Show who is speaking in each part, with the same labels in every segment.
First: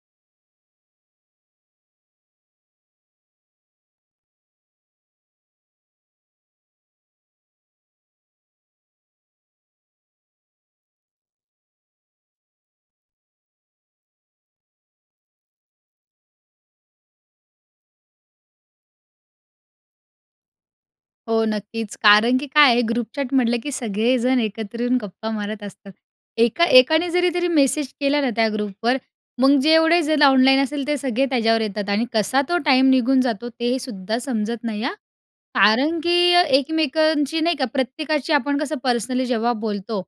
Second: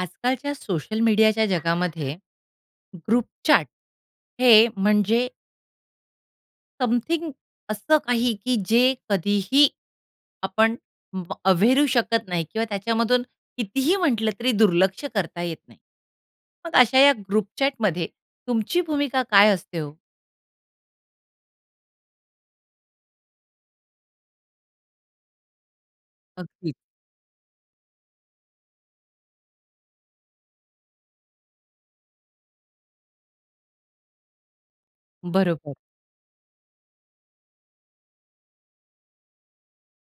Speaker 1: आजकालच्या सोशल मीडियाच्या जगामध्ये ग्रुपचॅट हे म्हणजे समथिंग असं काही, की जे कधीही आपण व अव्हेरू शकत नाही किंवा त्याच्यामधून कितीही म्हंटलं तरी दुर्लक्ष करता येत नाही. मग अशा या ग्रुपचॅटमध्ये तुमची भूमिका काय असते हो?
Speaker 2: हो, नक्कीच. कारण की काय आहे ग्रुपचॅट म्हटलं, की सगळेजण एकत्र येऊन गप्पा मारत असतात. एका
Speaker 1: अगदी.
Speaker 2: एकाने जरी जरी मेसेज केला ना त्या ग्रुपवर, मग जेवढे जण ऑनलाईन असेल ते सगळे त्याच्यावर येतात आणि कसा तो टाईम निघून जातो ते सुद्धा समजत नाही हां.
Speaker 1: बरोबर.
Speaker 2: कारण की एकमेकांची नाही का प्रत्येकाची आपण कसं पर्सनली जेव्हा बोलतो,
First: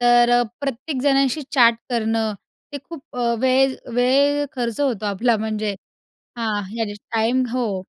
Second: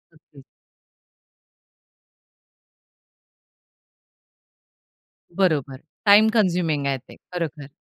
Speaker 2: तर
Speaker 1: अगदी.
Speaker 2: अ, प्रत्येक जणाशी चॅट करणं, ते खूप अ, वेळ वेळ खर्च होतो आपला, म्हणजे
Speaker 1: बरोबर. टाईम
Speaker 2: हां, या
Speaker 1: कन्झ्युमिंग आहे ते.
Speaker 2: टाइम
Speaker 1: खरोखर.
Speaker 2: हो,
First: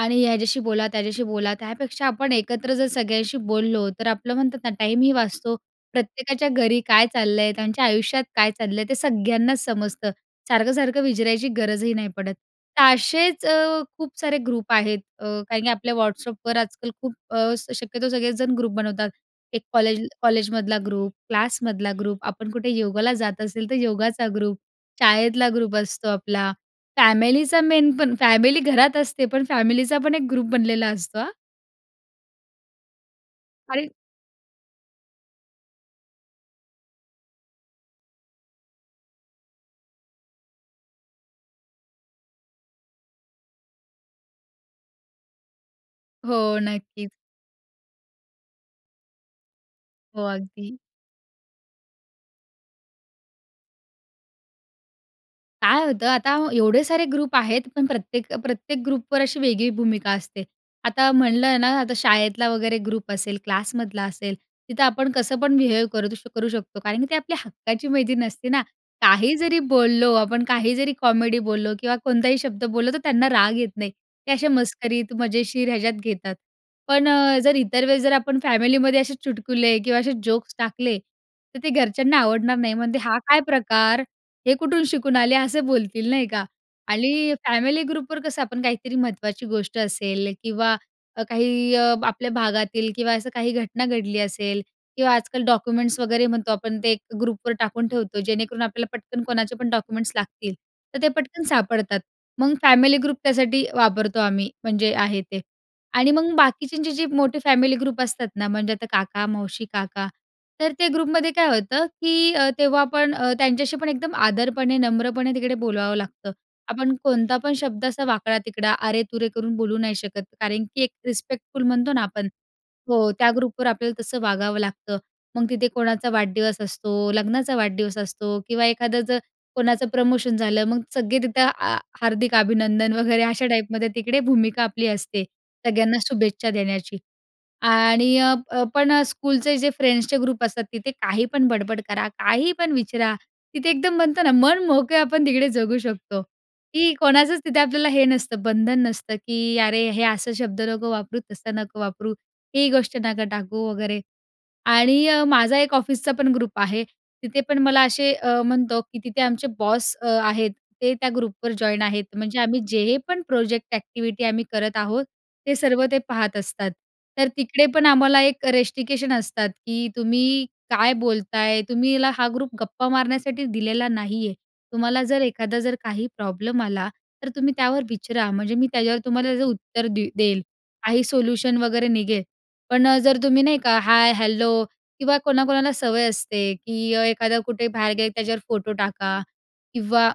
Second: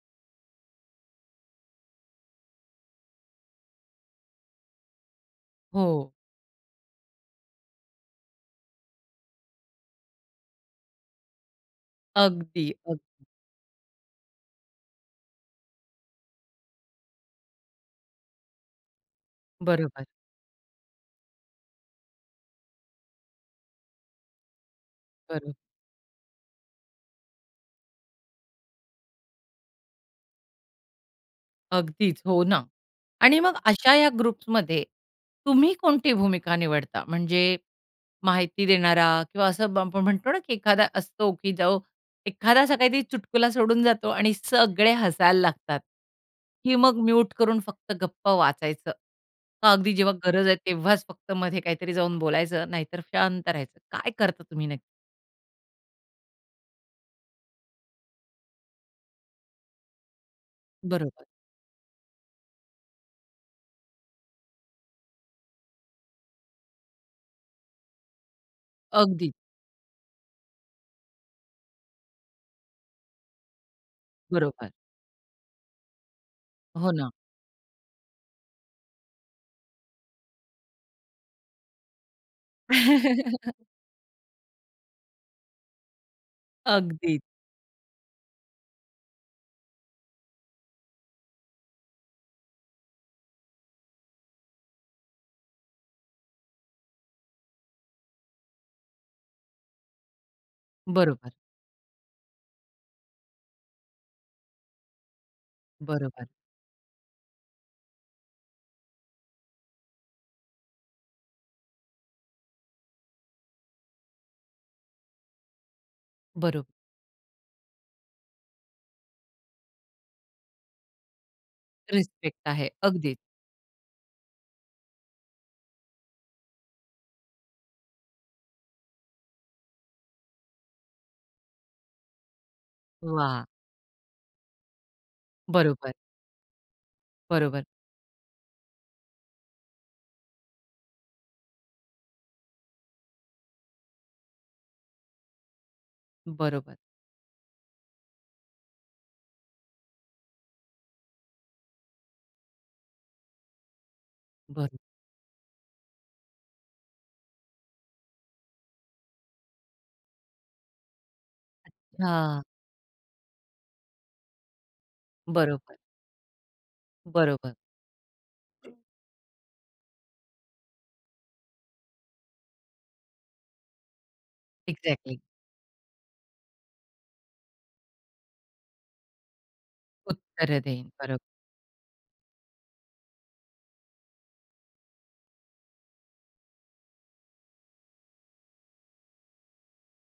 Speaker 2: आणि ह्याच्याशी बोला, त्याच्याशी बोला त्यापेक्षा आपण एकत्र जर सगळ्यांशी बोललो, तर आपलं म्हणतात ना टाईमही वाचतो,
Speaker 1: हो.
Speaker 2: प्रत्येकाच्या घरी काय चाललंय? त्यांच्या आयुष्यात काय चाललंय? ते सगळ्यांनाच समजतं. सारखं-सारखं विचरायची गरजही नाही पडत,
Speaker 1: अगदी,
Speaker 2: तर
Speaker 1: अगदी.
Speaker 2: असेच अ, खूप सारे ग्रुप आहेत. अ, काही-काही आपल्या व्हॉट्सअपवर आजकाल खूप अ, शक्यतो सगळेच जण ग्रुप बनवतात. एक कॉलेज
Speaker 1: बरोबर.
Speaker 2: कॉलेजमधला ग्रुप, क्लासमधला ग्रुप, आपण कुठे योगाला जात असेल तर योगाचा ग्रुप, शाळेतला
Speaker 1: बरं.
Speaker 2: ग्रुप असतो आपला, फॅमिलीचा मेन, पण फॅमिली घरात असते पण फॅमिलीचा पण एक ग्रुप बनलेला असतो हां.
Speaker 1: अगदीच. हो ना. आणि मग
Speaker 2: आणि
Speaker 1: अशा ह्या ग्रुप्समध्ये तुम्ही कोणती भूमिका निवडता? म्हणजे माहिती देणारा किंवा असं बं आपण म्हणतो ना की एखादा असतो की जो एखादा असा काहीतरी चुटकुला सोडून जातो आणि सगळे हसायला लागतात,
Speaker 2: हो,
Speaker 1: की मग
Speaker 2: नक्कीच.
Speaker 1: म्युट करून फक्त गप्प वाचायचं? मग अगदी जेव्हा
Speaker 2: हो,
Speaker 1: गरज आहे
Speaker 2: अगदी.
Speaker 1: तेव्हाच फक्त मध्ये काहीतरी जाऊन बोलायचं, नाहीतर शांत राहायचं. काय करता तुम्ही नक्की?
Speaker 2: काय होतं आता, एवढे सारे ग्रुप आहेत, पण प्रत्येक, अ प्रत्येक ग्रुपवर अशी वेगळी भूमिका असते. आता
Speaker 1: बरोबर.
Speaker 2: म्हणलं ना आता शाळेतला वगैरे ग्रुप असेल, क्लासमधला असेल, तिथं आपण कसं पण बिहेव करू दु करू शकतो कारण की ते आपल्या हक्काची मैत्रीण असते ना.
Speaker 1: अगदी.
Speaker 2: काही जरी बोललो आपण, काही जरी कॉमेडी बोललो किंवा कोणताही शब्द बोललो, तर त्यांना राग येत नाही. ते असे
Speaker 1: बरोबर.
Speaker 2: मस्करीत, मजेशीर ह्याच्यात घेतात.
Speaker 1: हो
Speaker 2: पण
Speaker 1: ना.
Speaker 2: अ, जर इतर वेळेस जर आपण फॅमिलीमध्ये असे चुटकुले किंवा असे जोक्स टाकले, तर ते घरच्यांना आवडणार नाही म्हणतील, "हा काय प्रकार? हे कुठून शिकून आले?" असं बोलतील, नाही का?
Speaker 1: अगदीच.
Speaker 2: आणि फॅमिली ग्रुपवर कसं आपण काहीतरी महत्त्वाची गोष्ट असेल किंवा अ, काही अ, आपल्या भागातील किंवा असं काही घटना घडली असेल किंवा आजकाल डॉक्युमेंट्स वगैरे म्हणतो आपण ते ग्रुपवर टाकून ठेवतो जेणेकरून आपल्याला पटकन कोणाचे पण डॉक्युमेंट्स लागतील, तर ते
Speaker 1: बरोबर.
Speaker 2: पटकन सापडतात. मग फॅमिली ग्रुप त्यासाठी वापरतो आम्ही, म्हणजे आहे ते. आणि
Speaker 1: बरोबर.
Speaker 2: मग बाकीच्यांचे जे मोठे फॅमिली ग्रुप असतात ना, म्हणजे आता काका, मावशी, काका, तर ते ग्रुपमध्ये काय होतं की अ, तेव्हा आपण अ, त्यांच्याशी पण एकदम आदरपणे, नम्रपणे तिकडे बोलवावं लागतं.
Speaker 1: बरोबर.
Speaker 2: आपण कोणता पण शब्द असा वाकडा-तिकडा, अरे-तुरे करून बोलू नाही शकत, कारण की एक रिस्पेक्टफुल म्हणतो ना आपण
Speaker 1: रिसपेक्ट आहे
Speaker 2: हो,
Speaker 1: अगदीच.
Speaker 2: त्या ग्रुपवर आपल्याला तसं वागावं लागतं. मग तिथे कोणाचा वाढदिवस असतो, लग्नाचा वाढदिवस असतो किंवा एखादं जर कोणाचं प्रमोशन झालं, मग सगळे तिथं आ हार्दिक अभिनंदन वगैरे
Speaker 1: वा!
Speaker 2: अशा टाइपमध्ये तिकडे भूमिका आपली असते,
Speaker 1: बरोबर.
Speaker 2: सगळ्यांना शुभेच्छा देण्याची.
Speaker 1: बरोबर.
Speaker 2: आणि अ, अ पण अ, स्कूलचे जे फ्रेंड्सचे ग्रुप असतात तिथे काही पण बडबड करा, काही पण विचारा, तिथे एकदम म्हणतो ना मनमोकळं आपण तिकडे जगू शकतो,
Speaker 1: बरोबर.
Speaker 2: की कोणाचंच तिथे आपल्याला हे नसतं बंधन नसतं, की "अरे हे असं शब्द नको वापरू, तसं नको वापरू, ही गोष्ट नको टाकू" वगैरे
Speaker 1: बरं.
Speaker 2: आणि अ, माझा एक ऑफिसचा पण ग्रुप आहे, तिथे पण मला असे अ, म्हणतो की तिथे आमचे बॉस अ, आहेत ते त्या ग्रुपवर जॉइन आहेत, म्हणजे
Speaker 1: हां.
Speaker 2: आम्ही जे पण प्रोजेक्ट एक्टिव्हिटी आम्ही करत आहोत, ते
Speaker 1: बरोबर.
Speaker 2: सर्व ते पाहत असतात. तर
Speaker 1: बरोबर.
Speaker 2: तिकडे पण आम्हाला एक रिस्ट्रिक्शन असतात, की "तुम्ही काय बोलताय? तुम्हीला हा खूप गप्पा मारण्यासाठी दिलेला नाहीये. तुम्हाला
Speaker 1: इक्झॅक्टली.
Speaker 2: जर एखादा जर काही प्रॉब्लेम आला तर तुम्ही त्यावर विचरा, म्हणजे मी त्याच्यावर तुम्हाला त्याचं उत्तर दे देईल,
Speaker 1: उत्तरं देईन,
Speaker 2: काही
Speaker 1: बरोबर.
Speaker 2: सोल्युशन वगैरे निघेल." पण अ, जर तुम्ही नाही का, हाय, हॅलो किंवा कोणाकोणाला सवय असते, की एखादा कुठे बाहेर गेले की त्याच्यावर फोटो टाका किंवा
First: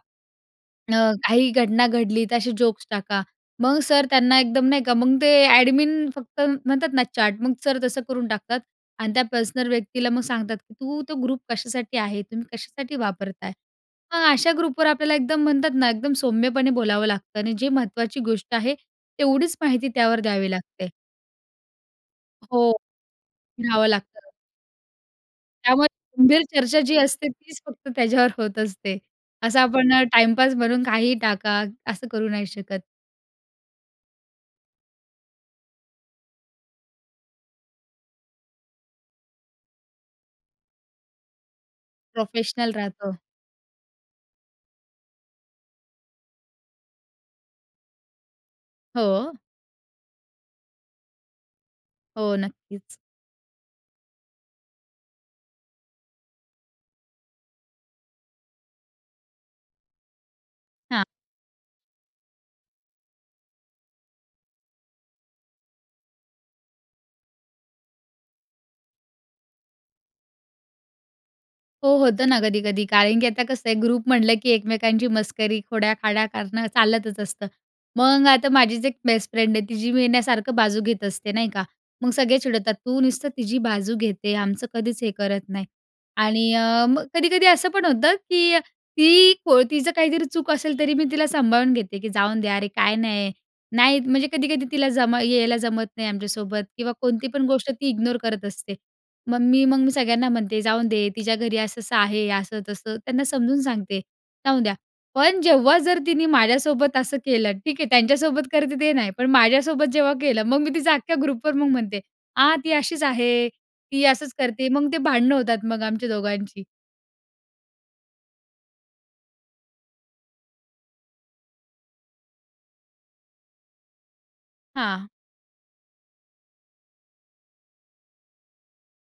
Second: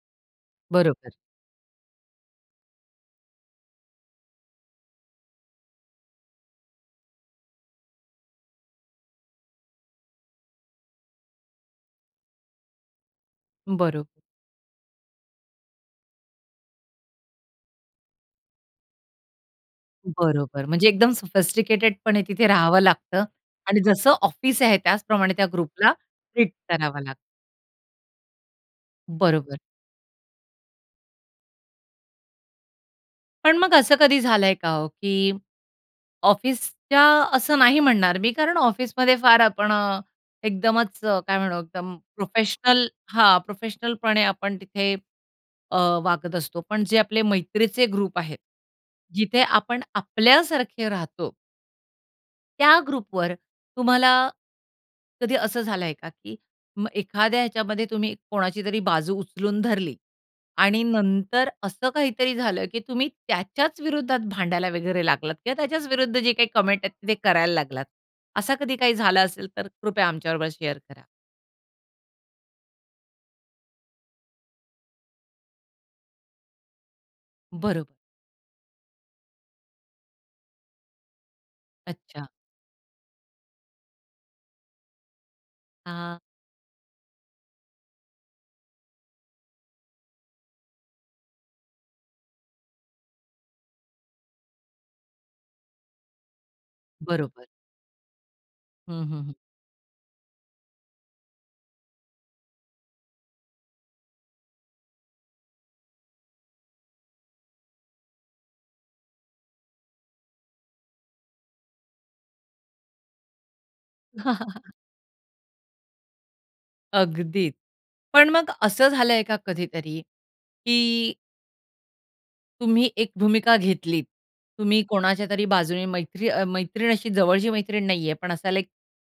Speaker 1: बरोबर.
Speaker 2: अ, काही घटना घडली असे जोक्स टाका. मग सर त्यांना एकदम नाही का मग ते एडमिन फक्त म्हणतात ना चॅट मग सर तसं करून टाकतात आणि त्या पर्सनल व्यक्तीला मग सांगतात, की "तू तो ग्रुप कशासाठी आहे? तुम्ही कशासाठी वापरताय?"
Speaker 1: बरोबर.
Speaker 2: मग अशा ग्रुपवर आपल्याला एकदम, म्हणतात ना, एकदम सौम्यपणे बोलावं लागतं आणि जे महत्त्वाची गोष्ट आहे तेवढीच माहिती त्यावर द्यावी
Speaker 1: बरोबर. म्हणजे
Speaker 2: लागते.
Speaker 1: एकदम सोफिस्टिकेटेडपणे तिथे
Speaker 2: हो.
Speaker 1: राहावं लागतं आणि
Speaker 2: रहाव
Speaker 1: जसं
Speaker 2: लागतं.
Speaker 1: ऑफिस आहे, त्याचप्रमाणे त्या
Speaker 2: त्यामुळे
Speaker 1: ग्रुपला
Speaker 2: गंभीर
Speaker 1: ट्रीट
Speaker 2: चर्चा जी
Speaker 1: करावं लागतं.
Speaker 2: असते तीच फक्त त्याच्यावर होत असते.
Speaker 1: बरोबर.
Speaker 2: असं आपण अ, टाईमपास म्हणून काहीही टाका, असं करू नाही शकत.
Speaker 1: पण, मग असं कधी झालंय का हो, की ऑफिसच्या असं नाही म्हणणार मी, कारण ऑफिसमध्ये फार आपण अ, एकदमच अ, काय म्हणू एकदम
Speaker 2: प्रोफेशनल
Speaker 1: प्रोफेशनल
Speaker 2: राहतो.
Speaker 1: हां प्रोफेशनलपणे आपण तिथे अ, वागत असतो, पण जे आपले मैत्रीचे ग्रुप आहेत
Speaker 2: हो.
Speaker 1: जिथे आपण आपल्यासारखे राहतो
Speaker 2: हो
Speaker 1: त्या
Speaker 2: नक्कीच.
Speaker 1: ग्रुपवर तुम्हाला, कधी असं झालंय का? की मग एखाद्या ह्याच्यामध्ये तुम्ही कोणाची तरी बाजू उचलून धरली आणि
Speaker 2: हां.
Speaker 1: नंतर असं काहीतरी झालं की तुम्ही त्याच्याच विरुद्धात भांडायला वगैरे लागलात किंवा त्याच्याच विरुद्ध जे काही कमेंट आहेत ते करायला लागलात. असं कधी काही झालं असेल तर कृपया आमच्याबरोबर शेअर करा.
Speaker 2: हो, होतं ना कधी-कधी कारण की आता कसं आहे ग्रुप म्हटलं की एकमेकांची मस्करी, खोड्या-खाड्या करणं चालतच असतं,
Speaker 1: बरोबर.
Speaker 2: मग आता माझीच एक बेस्ट फ्रेंड आहे, तिची मी ना सारखं बाजू घेत असते नाही का, मग
Speaker 1: अच्छा.
Speaker 2: सगळे चिडवतात तू नुसतं तिची बाजू घेते आमचं कधीच हे करत नाही आणि अ, मग कधी-कधी असं पण होतं की ती को तिचं काहीतरी चूक असेल तरी मी तिला सांभाळून घेते की जाऊन दे यार, अरे काय नाही नाही, म्हणजे कधी-कधी तिला जमा यायला जमत नाही आमच्यासोबत किंवा कोणती पण
Speaker 1: बरोबर.
Speaker 2: गोष्ट ती इग्नोर करत असते,
Speaker 1: हं, हं, हं.
Speaker 2: मग मी मग मी सगळ्यांना म्हणते जाऊन दे तिच्या घरी असं-असं आहे, असं तसं त्यांना समजून सांगते, जाऊ द्या, पण जेव्हा जर तिने माझ्यासोबत असं केलं ठीक हे, त्यांच्यासोबत करते ते नाही. पण माझ्यासोबत जेव्हा केलं, मग मी तिचा अख्ख्या ग्रुपवर मग म्हणते, "आ, ती अशीच आहे, ती असंच करते." मग ते भांडणं होतात मग आमच्या दोघांची.
Speaker 1: अगदी. पण मग असं झालंय का कधीतरी की तुम्ही एक भूमिका घेतलीत, तुम्ही
Speaker 2: हां.
Speaker 1: कोणाच्यातरी बाजूने मैत्री अ मैत्रीण अशी जवळची मैत्रीण नाहीये पण असा लाइक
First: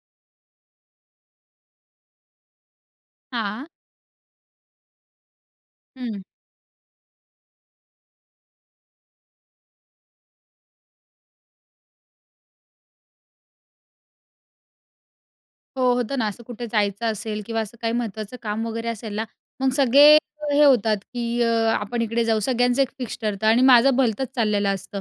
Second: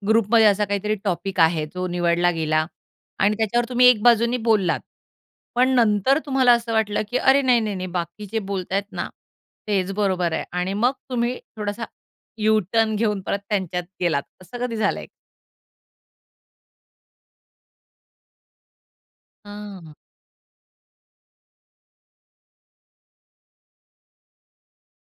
Speaker 1: ग्रुपमध्ये असा काहीतरी टॉपिक आहे जो निवडला गेला आणि
Speaker 2: हां.
Speaker 1: त्याच्यावर तुम्ही एक बाजूने बोललात. पण नंतर
Speaker 2: हं.
Speaker 1: तुम्हाला असं वाटलं की अरे! नाही, नाही, नाही बाकी जे बोलतायत ना तेच बरोबर आहे आणि मग तुम्ही थोडासा यूटर्न घेऊन परत त्यांच्यात गेलात, असं कधी झालंय?
Speaker 2: हो, होतं ना असं कुठे जायचं असेल किंवा असं काही महत्त्वाचं काम वगैरे असेल ना, मग
Speaker 1: हं.
Speaker 2: सगळे हे होतात की अ आपण इकडे जाऊ, सगळ्यांचं एक फिक्स ठरतं आणि माझं भलतंच चाललेलं असतं.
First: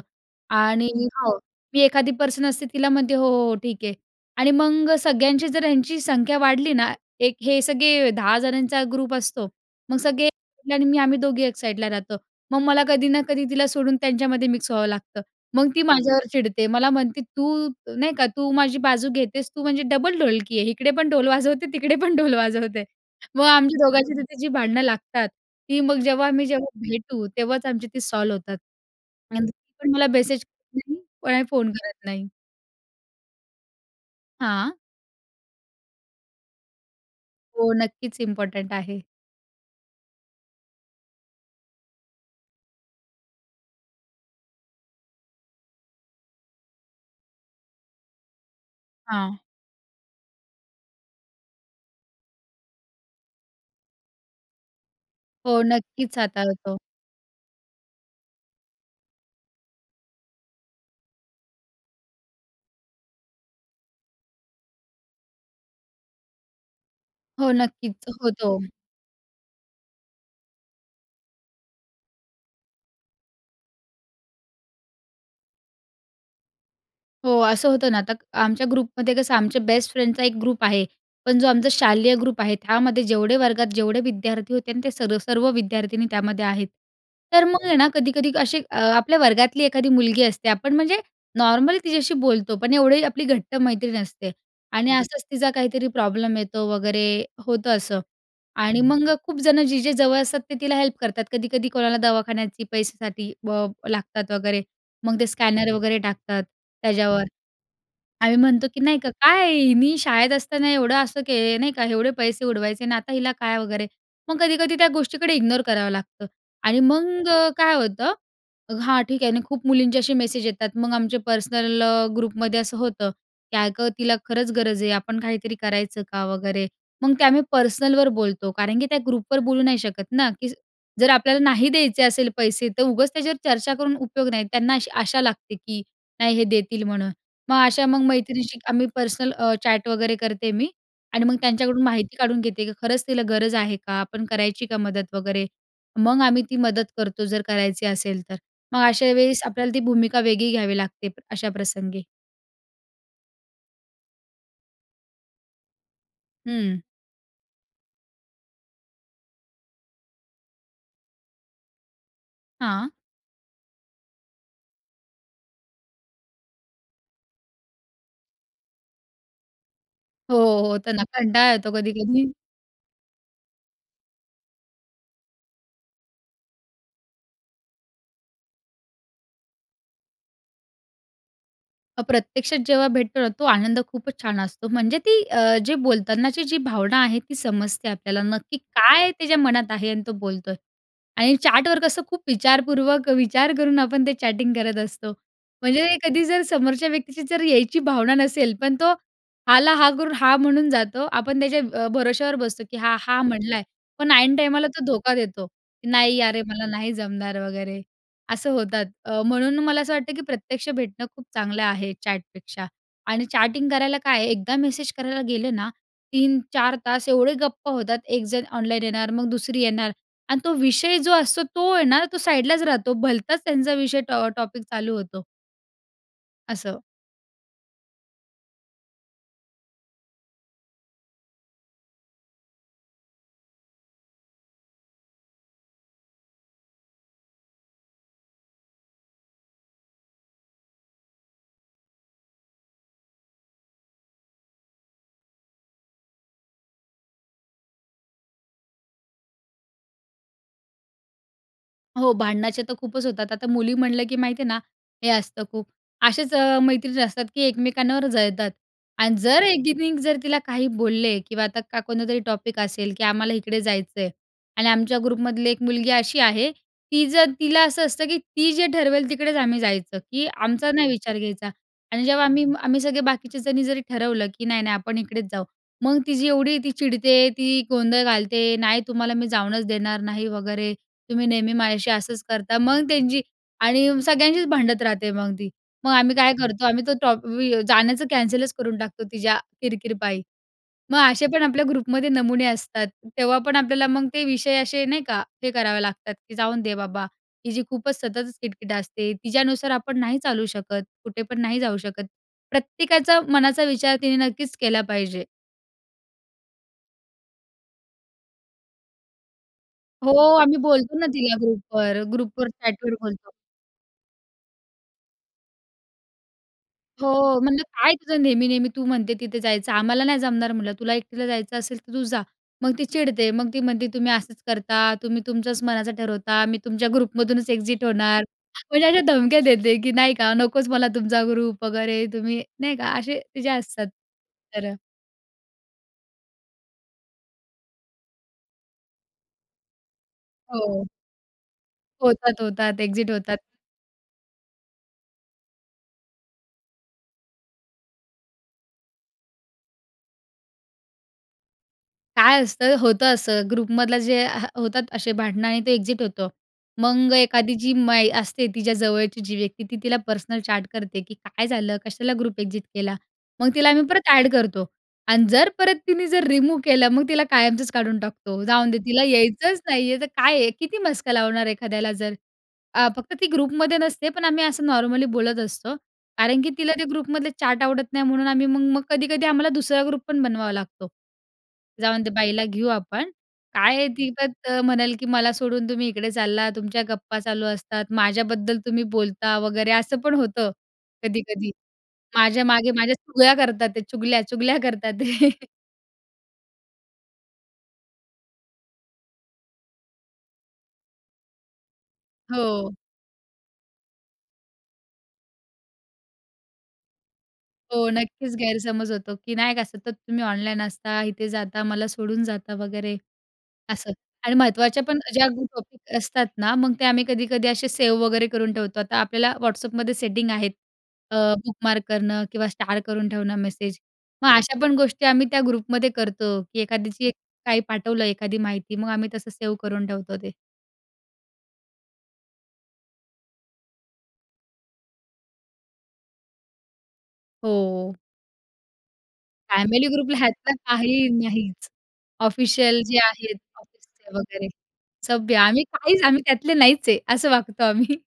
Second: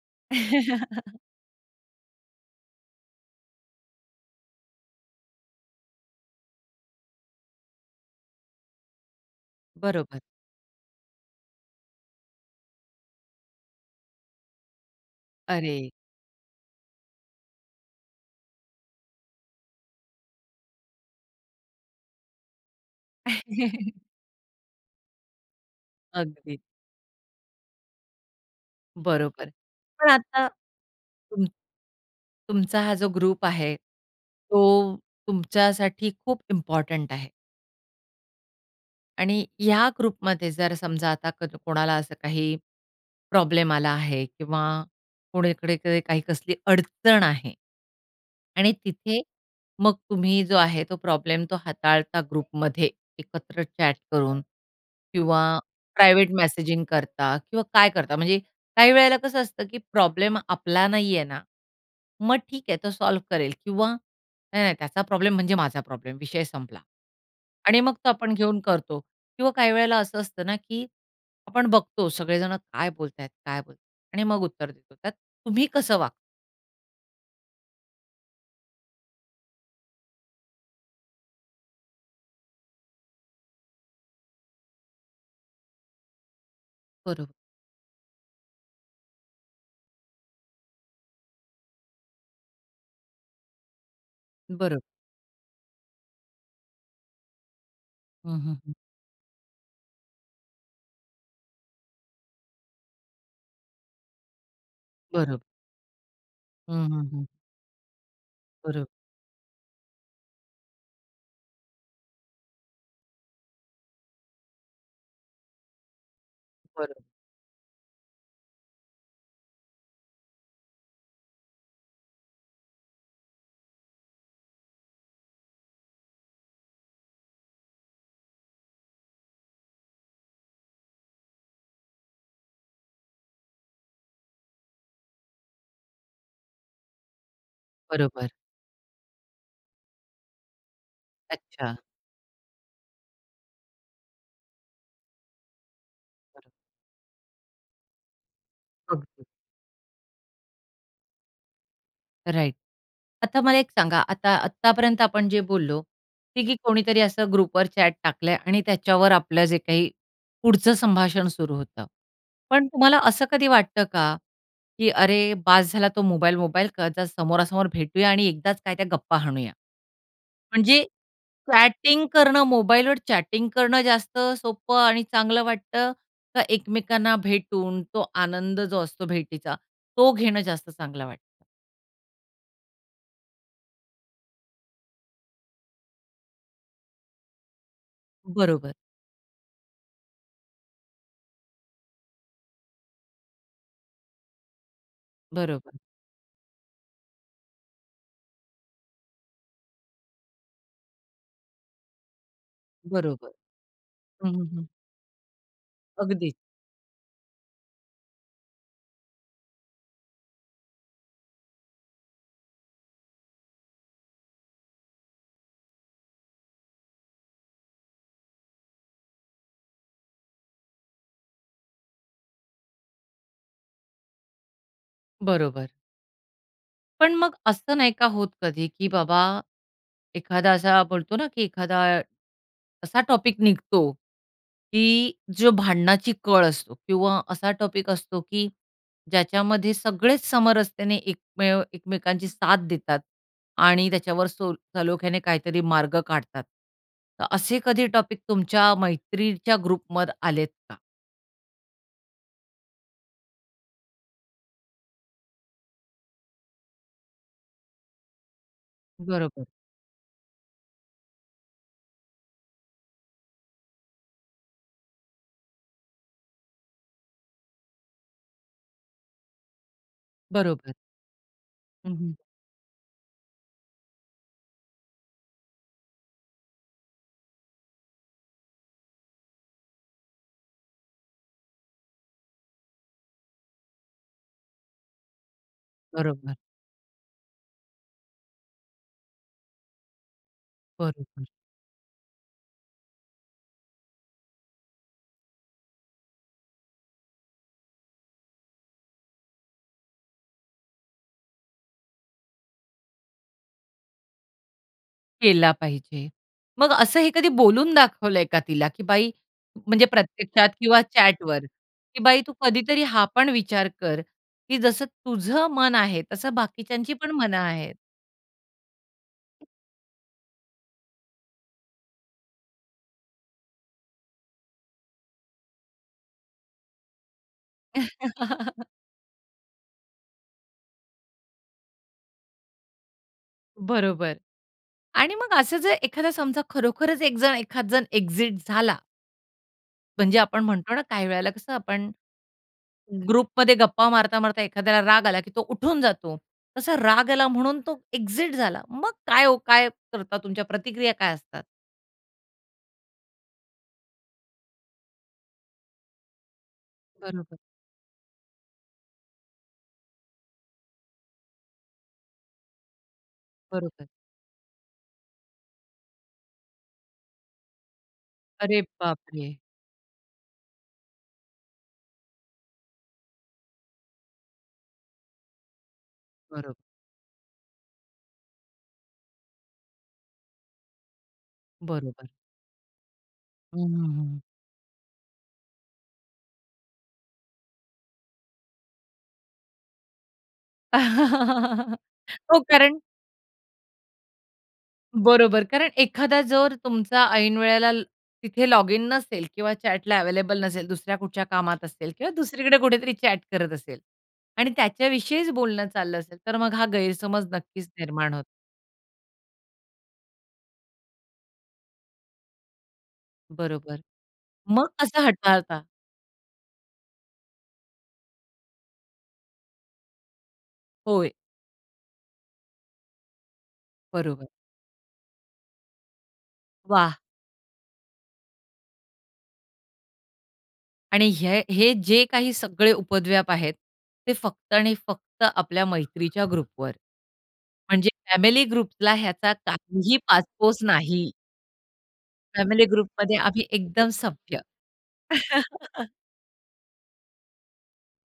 Speaker 2: आणि हो, मी एखादी पर्सनल स्थितीला म्हणते, "हो, हो, हो ठीक आहे." आणि मग सगळ्यांची जर ह्यांची संख्या वाढली ना, एक हे सगळे 10 जणांचा ग्रुप असतो, मग
Speaker 1: बरोबर.
Speaker 2: सगळे आणि मी आम्ही दोघी 1 साईडला राहतो. मग मला कधी ना कधी तिला सोडून त्यांच्यामध्ये मिक्स व्हावं लागतं. मग ती
Speaker 1: अरे!
Speaker 2: माझ्यावर चिडते, मला म्हणते, "तू नाही का तू माझी बाजू घेतेस, तू म्हणजे डबल ढोलकी आहे इकडे पण ढोल वाजवते, तिकडे पण ढोल वाजवते." मग आमच्या दोघांची तिथे जी भांडणं लागतात ती, मग जेव्हा आम्ही
Speaker 1: अगदी.
Speaker 2: जेव्हा भेटू तेव्हाच आमची ती सॉल्व होतात
Speaker 1: बरोबर
Speaker 2: आणि
Speaker 1: आहे.
Speaker 2: पण मला
Speaker 1: पण
Speaker 2: मेसेज
Speaker 1: आता
Speaker 2: नाही कोणाला
Speaker 1: तुम
Speaker 2: फोन करत नाही.
Speaker 1: तुमचा हा जो ग्रुप आहे,
Speaker 2: हां.
Speaker 1: तो तुमच्यासाठी खूप इम्पोर्टंट आहे.
Speaker 2: हो. नक्कीच इम्पोर्टंट आहे.
Speaker 1: आणि ह्या ग्रुपमध्ये जर समजा आता क कोणाला असं काही प्रॉब्लेम आला आहे किंवा कुणीकडे काही कसली अडचण आहे. आणि तिथे,
Speaker 2: हां.
Speaker 1: मग तुम्ही जो आहे तो प्रॉब्लेम तो हाताळता ग्रुपमध्ये एकत्र चॅट करून किंवा
Speaker 2: हो. नक्कीच
Speaker 1: प्रायव्हेट
Speaker 2: हाताळतो.
Speaker 1: मेसेजिंग करता किंवा काय करता? म्हणजे काही वेळेला कसं असतं की प्रॉब्लेम आपला नाही आहे ना, मग ठीक आहे तो सॉल्व्ह करेल किंवा नाही, नाही त्याचा प्रॉब्लेम म्हणजे माझा प्रॉब्लेम विषय संपला.
Speaker 2: हो.
Speaker 1: आणि मग
Speaker 2: नक्कीच
Speaker 1: तो आपण
Speaker 2: होतो.
Speaker 1: घेऊन करतो किंवा काही वेळेला असं असतं ना की आपण बघतो सगळे जण काय बोलतायत, काय बोलतात आणि मग उत्तर देतो त्यात तुम्ही कसं वागता?
Speaker 2: हो असं होतं ना, आता आमच्या ग्रुपमध्ये कसं आमच्या बेस्ट फ्रेंडचा एक ग्रुप आहे, पण जो आमचा शालेय ग्रुप आहे त्यामध्ये जेवढे वर्गात, जेवढे विद्यार्थी होते ना ते सर्व सर्व विद्यार्थिनी त्यामध्ये आहेत.
Speaker 1: बरोबर.
Speaker 2: तर मग आहे ना कधी-कधी अशी अ, आपल्या वर्गातली एखादी मुलगी असते आपण म्हणजे नॉर्मल तिच्याशी बोलतो, पण एवढी आपली घट्ट मैत्री नसते.
Speaker 1: बरोबर.
Speaker 2: आणि असंच तिचा काहीतरी प्रॉब्लेम येतो वगैरे होतं असं
Speaker 1: हं, हं, हं.
Speaker 2: आणि मग अ, खूप जणं जे-जे जवळ असतात ते तिला हेल्प करतात. कधी-कधी कोणाला दवाखान्याची पैशासाठी ब लागतात वगैरे, मग ते
Speaker 1: बरोबर.
Speaker 2: स्कॅनर वगैरे टाकतात
Speaker 1: हं, हं,
Speaker 2: त्याच्यावर.
Speaker 1: हं.
Speaker 2: आम्ही म्हणतो, की
Speaker 1: बरोबर.
Speaker 2: नाही का "काय हिनी शाळेत असताना एवढं असं के नाही का? एवढे पैसे उडवायचे आणि आता हिला काय" वगैरे. मग कधी-कधी त्या गोष्टीकडे इग्नोर करावं लागतं आणि
Speaker 1: बरोबर.
Speaker 2: मग काय होतं, हां ठीक आहे ना खूप मुलींचे असे मेसेज येतात मग आमचे पर्सनल अ, ग्रुपमध्ये असं होतं, की "अगं तिला खरंच गरज आहे. आपण काहीतरी करायचं का?" वगैरे, मग ते आम्ही पर्सनलवर बोलतो कारण की त्या ग्रुपवर बोलू नाही शकत ना, की जर आपल्याला नाही द्यायचे असेल पैसे तर उगाच त्याच्यावर चर्चा करून उपयोग नाही. त्यांना अशी आशा लागते, की नाही हे देतील म्हणून. मग अशा मग
Speaker 1: बरोबर.
Speaker 2: मैत्रिणींशी आम्ही पर्सनल अ, चॅट वगैरे करते मी आणि मग
Speaker 1: अच्छा.
Speaker 2: त्यांच्याकडून माहिती काढून घेते की खरंच तिला गरज आहे का? आपण करायची का मदत वगैरे. मग आम्ही
Speaker 1: बरं.
Speaker 2: ती मदत करतो जर करायची असेल तर. मग अशा
Speaker 1: अगदी.
Speaker 2: वेळेस आपल्याला ती भूमिका वेगळी घ्यावी लागते अशा प्रसंगी.
Speaker 1: राइट. आता मला एक सांगा. आता आत्तापर्यंत आपण जे बोललो, ते की
Speaker 2: हम्म.
Speaker 1: कोणीतरी असं ग्रुपवर चॅट टाकलंय आणि त्याच्यावर आपलं जे काही पुढचं संभाषण सुरु होतं, पण
Speaker 2: हां.
Speaker 1: तुम्हाला असं कधी वाटतं का, की "अरे! बास झाला तो मोबाईल-मोबाईल, का ज समोरासमोर भेटूया आणि एकदाच काय त्या गप्पा हाणूया."
Speaker 2: हो,
Speaker 1: म्हणजे
Speaker 2: होतं ना कंटाळा येतो
Speaker 1: चॅटिंग
Speaker 2: कधी-कधी.
Speaker 1: करणं मोबाईलवर चॅटिंग करणं जास्त सोपं आणि चांगलं वाटतं, का एकमेकांना भेटून तो आनंद जो असतो भेटीचा तो घेणं जास्त चांगलं वाटतं?
Speaker 2: अ प्रत्यक्षात, जेव्हा भेटतो ना तो आनंद खूपच छान असतो, म्हणजे ती अ, जे बोलतानाची जी भावना आहे ती समजते आपल्याला, नक्की
Speaker 1: बरोबर.
Speaker 2: काय त्याच्या मनात आहे आणि तो बोलतोय. आणि चॅटवर कसं खूप विचारपूर्वक विचार करून आपण ते चॅटिंग करत असतो,
Speaker 1: बरोबर.
Speaker 2: म्हणजे कधी जर समोरच्या व्यक्तीची जर यायची भावना नसेल पण तो हां ला हां करून हां म्हणून जातो, आपण त्याच्या अ, भरोश्यावर बसतो की हा हां
Speaker 1: बरोबर.
Speaker 2: म्हणला आहे, पण
Speaker 1: हं,
Speaker 2: ऐन
Speaker 1: हं, हं.
Speaker 2: टाईमाला तो धोका देतो की "नाही
Speaker 1: अगदीच.
Speaker 2: अरे मला नाही जमणार" वगैरे असं होतात. अ, म्हणून ना मला असं वाटतं की प्रत्यक्ष भेटणं खूप चांगलं आहे चॅटपेक्षा आणि चॅटिंग करायला काय आहे, एकदा मेसेज करायला गेलं ना 3-4 तास एवढे गप्पा होतात, एकजण ऑनलाईन येणार, मग दुसरी येणार आणि तो विषय जो असतो तो ये ना तो साईडलाच राहतो. भलताच त्यांचा विषय टॉ अ, टॉपिक चालू होतो.
Speaker 1: बरोबर.
Speaker 2: असं.
Speaker 1: पण मग असं नाही का होत कधी की बाबा एखादा असा बोलतो ना की एखादा असा टॉपिक निघतो की जो भांडणाची कळ असतो किंवा असा टॉपिक असतो की ज्याच्यामध्ये सगळेच समरसतेने एकमेव एकमेकांची साथ देतात आणि त्याच्यावर सोल सलोख्याने काहीतरी मार्ग काढतात. तर असे कधी टॉपिक तुमच्या मैत्रीच्या ग्रुपमध आलेत का?
Speaker 2: हो, भांडणाचे तर खूपच होतात. आता मुली म्हणलं की माहिती आहे ना, हे असतं खूप. असेच अ, मैत्रिणी असतात की एकमेकांवर जळतात आणि
Speaker 1: बरोबर.
Speaker 2: जर एकीने जर तिला काही बोलले किंवा आता का कोणतरी टॉपिक असेल की आम्हाला इकडे जायचंय आणि आमच्या ग्रुपमधली एक मुलगी अशी आहे, ती जर तिला असं असतं की ती जे ठरवेल तिकडेच आम्ही जायचं, की आमचा
Speaker 1: बरोबर.
Speaker 2: नाही विचार घ्यायचा.
Speaker 1: हं,
Speaker 2: आणि
Speaker 1: हं.
Speaker 2: जेव्हा आम्ही आम्ही सगळे बाकीचे जणी जरी ठरवलं की नाही-नाही आपण इकडेच जाऊ, मग तिची एवढी ती चिडते, ती गोंधळ घालते, "नाही तुम्हाला मी जाऊनच देणार नाही" वगैरे "तुम्ही नेहमी माझ्याशी असंच करता." मग त्यांची आणि सगळ्यांशीच भांडणं राहते मग ती. मग आम्ही काय
Speaker 1: बरोबर.
Speaker 2: करतो, आम्ही तो टॉप वि अ, जाण्याचं कॅन्सलच करून टाकतो तिच्या किर-किरपायी. मग
Speaker 1: बरोबर.
Speaker 2: असे पण आपल्या ग्रुपमध्ये नमुने असतात, तेव्हा पण आपल्याला मग ते विषय असे, नाही का, हे करावे लागतात की जाऊन दे बाबा, हिची खूपच सततच किट-किट असते. तिच्यानुसार आपण नाही चालू शकत. कुठे पण नाही जाऊ शकत. प्रत्येकाचा मनाचा विचार तिने नक्कीच केला पाहिजे.
Speaker 1: केला पाहिजे. मग असं हे कधी बोलून दाखवलंय का तिला? की बाई, म्हणजे
Speaker 2: हो,
Speaker 1: प्रत्यक्षात
Speaker 2: आम्ही
Speaker 1: किंवा
Speaker 2: बोलतो ना तिला
Speaker 1: चॅटवर की
Speaker 2: ग्रुपवर,
Speaker 1: "बाई तू
Speaker 2: ग्रुपवर
Speaker 1: कधीतरी
Speaker 2: चॅटवर
Speaker 1: हा पण
Speaker 2: बोलतो.
Speaker 1: विचार कर. की जसं तुझं मन आहे तसं बाकीच्यांची पण मनं
Speaker 2: हो, म्हणलं,
Speaker 1: आहेत."
Speaker 2: "काय तुझं नेहमी-नेहमी? तू म्हणते तिथे जायचं. आम्हाला नाही जमणार," म्हणलं, "तुला एकटीला जायचं असेल तर तू जा." मग ती चिडते. मग ती म्हणते, "तुम्ही असंच करता. तुम्ही तुमच्याच मनाचं ठरवता. मी तुमच्या ग्रुपमधूनच एक्झिट होणार" म्हणजे अशा धमक्या देते की नाही का, नकोच मला तुमचा ग्रुप वगैरे, तुम्ही नाही का असे तिचे असतात
Speaker 1: बरोबर.
Speaker 2: तर.
Speaker 1: आणि मग असं जे एखादा समजा खरोखरच एक जण, एखाद जण एक्झिट झाला म्हणजे आपण म्हणतो ना
Speaker 2: हो.
Speaker 1: काही वेळेला कसं आपण,
Speaker 2: होतात, होतात, एक्झिट होतात.
Speaker 1: ग्रुपमध्ये गप्पा मारता, मारता एखाद्याला राग आला की तो उठून जातो. तसा राग आला म्हणून तो एक्जिट झाला. मग काय ओ काय करता? तुमच्या प्रतिक्रिया काय असतात?
Speaker 2: काय असतं, होतं असं ग्रुपमधलं जे ह होतात अशे भांडणं आणि ते एक्झिट होतो. मग
Speaker 1: बरोबर.
Speaker 2: एखादी जी मा ई असते तिच्या जवळची जी व्यक्ती, ती तिला पर्सनल चॅट करते की काय झालं? कशाला ग्रुप एक्झिट केला? मग तिला आम्ही
Speaker 1: बरोबर.
Speaker 2: परत ॲड करतो आणि जर परत तिने जर रिमूव्ह केलं, मग तिला कायमचंच काढून टाकतो,
Speaker 1: अरे
Speaker 2: जाऊन दे
Speaker 1: बाप
Speaker 2: तिला
Speaker 1: रे!
Speaker 2: यायचंच नाही आहे तर काय आहे, किती मस्का लावणार एखाद्याला? जर अ, फक्त ती ग्रुपमध्ये नसते पण आम्ही असं नॉर्मली बोलत असतो कारण की
Speaker 1: बरोबर.
Speaker 2: तिला ते ग्रुपमधले चॅट आवडत नाही म्हणून आम्ही मग-मग, कधी-कधी आम्हाला दुसरा ग्रुप पण बनवावा लागतो. जाउन
Speaker 1: बरोबर.
Speaker 2: दे बाईला घेऊ आपण, काय आहे ती
Speaker 1: हम्म.
Speaker 2: तत म्हणल की "मला सोडून तुम्ही इकडे चाललात, तुमच्या गप्पा चालू असतात, माझ्याबद्दल तुम्ही बोलता वगैरे." असं पण होतं कधी-कधी
Speaker 1: हो
Speaker 2: "माझ्या मागे
Speaker 1: कारण
Speaker 2: माझ्या चुग्याल्या करतातते चुगल्या-चुगल्या करतातते."
Speaker 1: बरोबर, कारण एखादा जर तुमचा ऐन वेळेला तिथे लॉगिन नसेल किंवा चॅटला अवेलेबल नसेल, दुसऱ्या कुठच्या कामात असेल किंवा दुसरीकडे
Speaker 2: हो.
Speaker 1: कुठेतरी चॅट करत असेल आणि त्याच्याविषयीच बोलणं चाललं असेल, तर मग हा गैरसमज नक्कीच
Speaker 2: हो,
Speaker 1: निर्माण होतो.
Speaker 2: नक्कीच गैरसमज होतो, की नाही का सतत तुम्ही ऑनलाईन असता, इथे जाता, मला सोडून जाता वगैरे
Speaker 1: बरोबर.
Speaker 2: असं आणि
Speaker 1: मग
Speaker 2: महत्त्वाच्या पण
Speaker 1: कसं
Speaker 2: ज्या ग्रू
Speaker 1: हाताळता?
Speaker 2: टॉपिक असतात ना मग ते आम्ही कधी-कधी असे सेव वगैरे करून ठेवतो. आता आपल्याला WhatsAppमध्ये सेटिंग आहेत.
Speaker 1: होय.
Speaker 2: अ, बुकमार्क करणं किंवा स्टार करून ठेवणं मेसेज,
Speaker 1: बरोबर.
Speaker 2: मग अशा पण गोष्टी आम्ही त्या ग्रुपमध्ये करतो की
Speaker 1: वाह!
Speaker 2: एखाद्याची काही पाठवलं, एखादी माहिती मग आम्ही तसं सेव्ह करून ठेवतो ते.
Speaker 1: आणि हे हे जे काही सगळे उपद्व्याप आहेत ते फक्त आणि फक्त आपल्या मैत्रीच्या ग्रुपवर, म्हणजे
Speaker 2: हो.
Speaker 1: फॅमिली ग्रुपला ह्याचा
Speaker 2: फॅमिली
Speaker 1: काहीही
Speaker 2: ग्रुपला ह्यातलं
Speaker 1: पासपोस
Speaker 2: काही
Speaker 1: नाही.
Speaker 2: नाहीच,
Speaker 1: फॅमिली
Speaker 2: ऑफिशल जे
Speaker 1: ग्रुपमध्ये
Speaker 2: आहेत
Speaker 1: आम्ही एकदम
Speaker 2: ऑफिसचे
Speaker 1: सभ्य.
Speaker 2: वगैरे. सभ्य, आम्ही काहीच, आम्ही त्यातले नाहीच आहे, असं वागतो आम्ही.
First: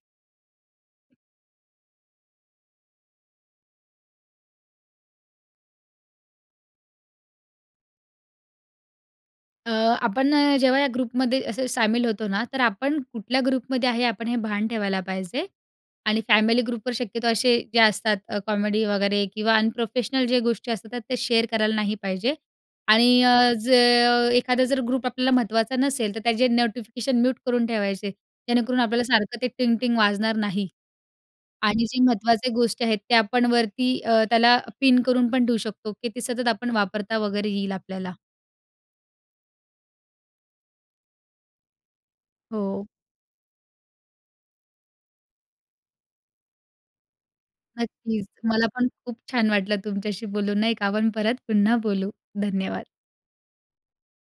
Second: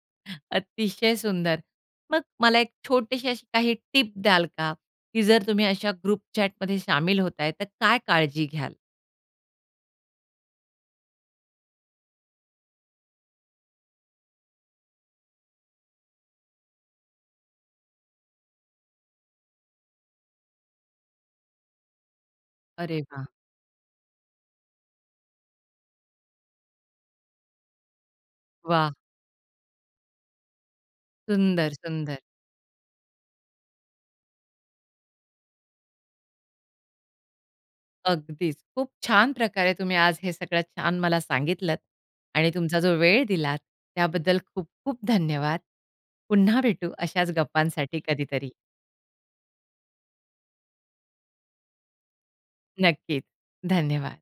Speaker 1: अतिशय सुंदर! मग मला एक छोटीशी अशी काही टिप द्याल का? की जर तुम्ही अशा ग्रुप चॅटमध्ये शामील होताय तर काय काळजी घ्याल?
Speaker 2: अ, आपण ना जेव्हा या ग्रुपमध्ये असे शामील होतो ना, तर आपण कुठल्या ग्रुपमध्ये आहे आपण हे भान ठेवायला पाहिजे. आणि, फॅमिली ग्रुपवर शक्यतो असे जे असतात अ, कॉमेडी वगैरे किंवा अनप्रोफेशनल जे गोष्टी असतात त्या शेअर करायला नाही पाहिजे.
Speaker 1: अरे
Speaker 2: आणि
Speaker 1: वा!
Speaker 2: अ, ज एखादा जर ग्रुप आपल्याला महत्त्वाचा नसेल तर त्याचे नोटिफिकेशन म्यूट करून ठेवायचे जेणेकरून
Speaker 1: व्वा!
Speaker 2: आपल्याला सारखं ते टिंग-टिंग वाजणार नाही.
Speaker 1: सुंदर,
Speaker 2: आणि, जे
Speaker 1: सुंदर.
Speaker 2: महत्त्वाच्या गोष्टी आहेत, त्या आपण वरती अ, त्याला पिन करून पण ठेवू शकतो की ते सतत आपण वापरता वगैरे येईल आपल्याला.
Speaker 1: अगदीच, खूप छान प्रकारे तुम्ही आज हे सगळं छान मला सांगितलंत आणि तुमचा
Speaker 2: हो.
Speaker 1: जो वेळ दिलात त्याबद्दल खूप-खूप धन्यवाद. पुन्हा भेटू अशाच गप्पांसाठी
Speaker 2: नक्कीच,
Speaker 1: कधीतरी.
Speaker 2: मला पण खूप छान वाटलं तुमच्याशी बोलून नाही का? आपण परत पुन्हा बोलू धन्यवाद.
Speaker 1: नक्कीच, धन्यवाद.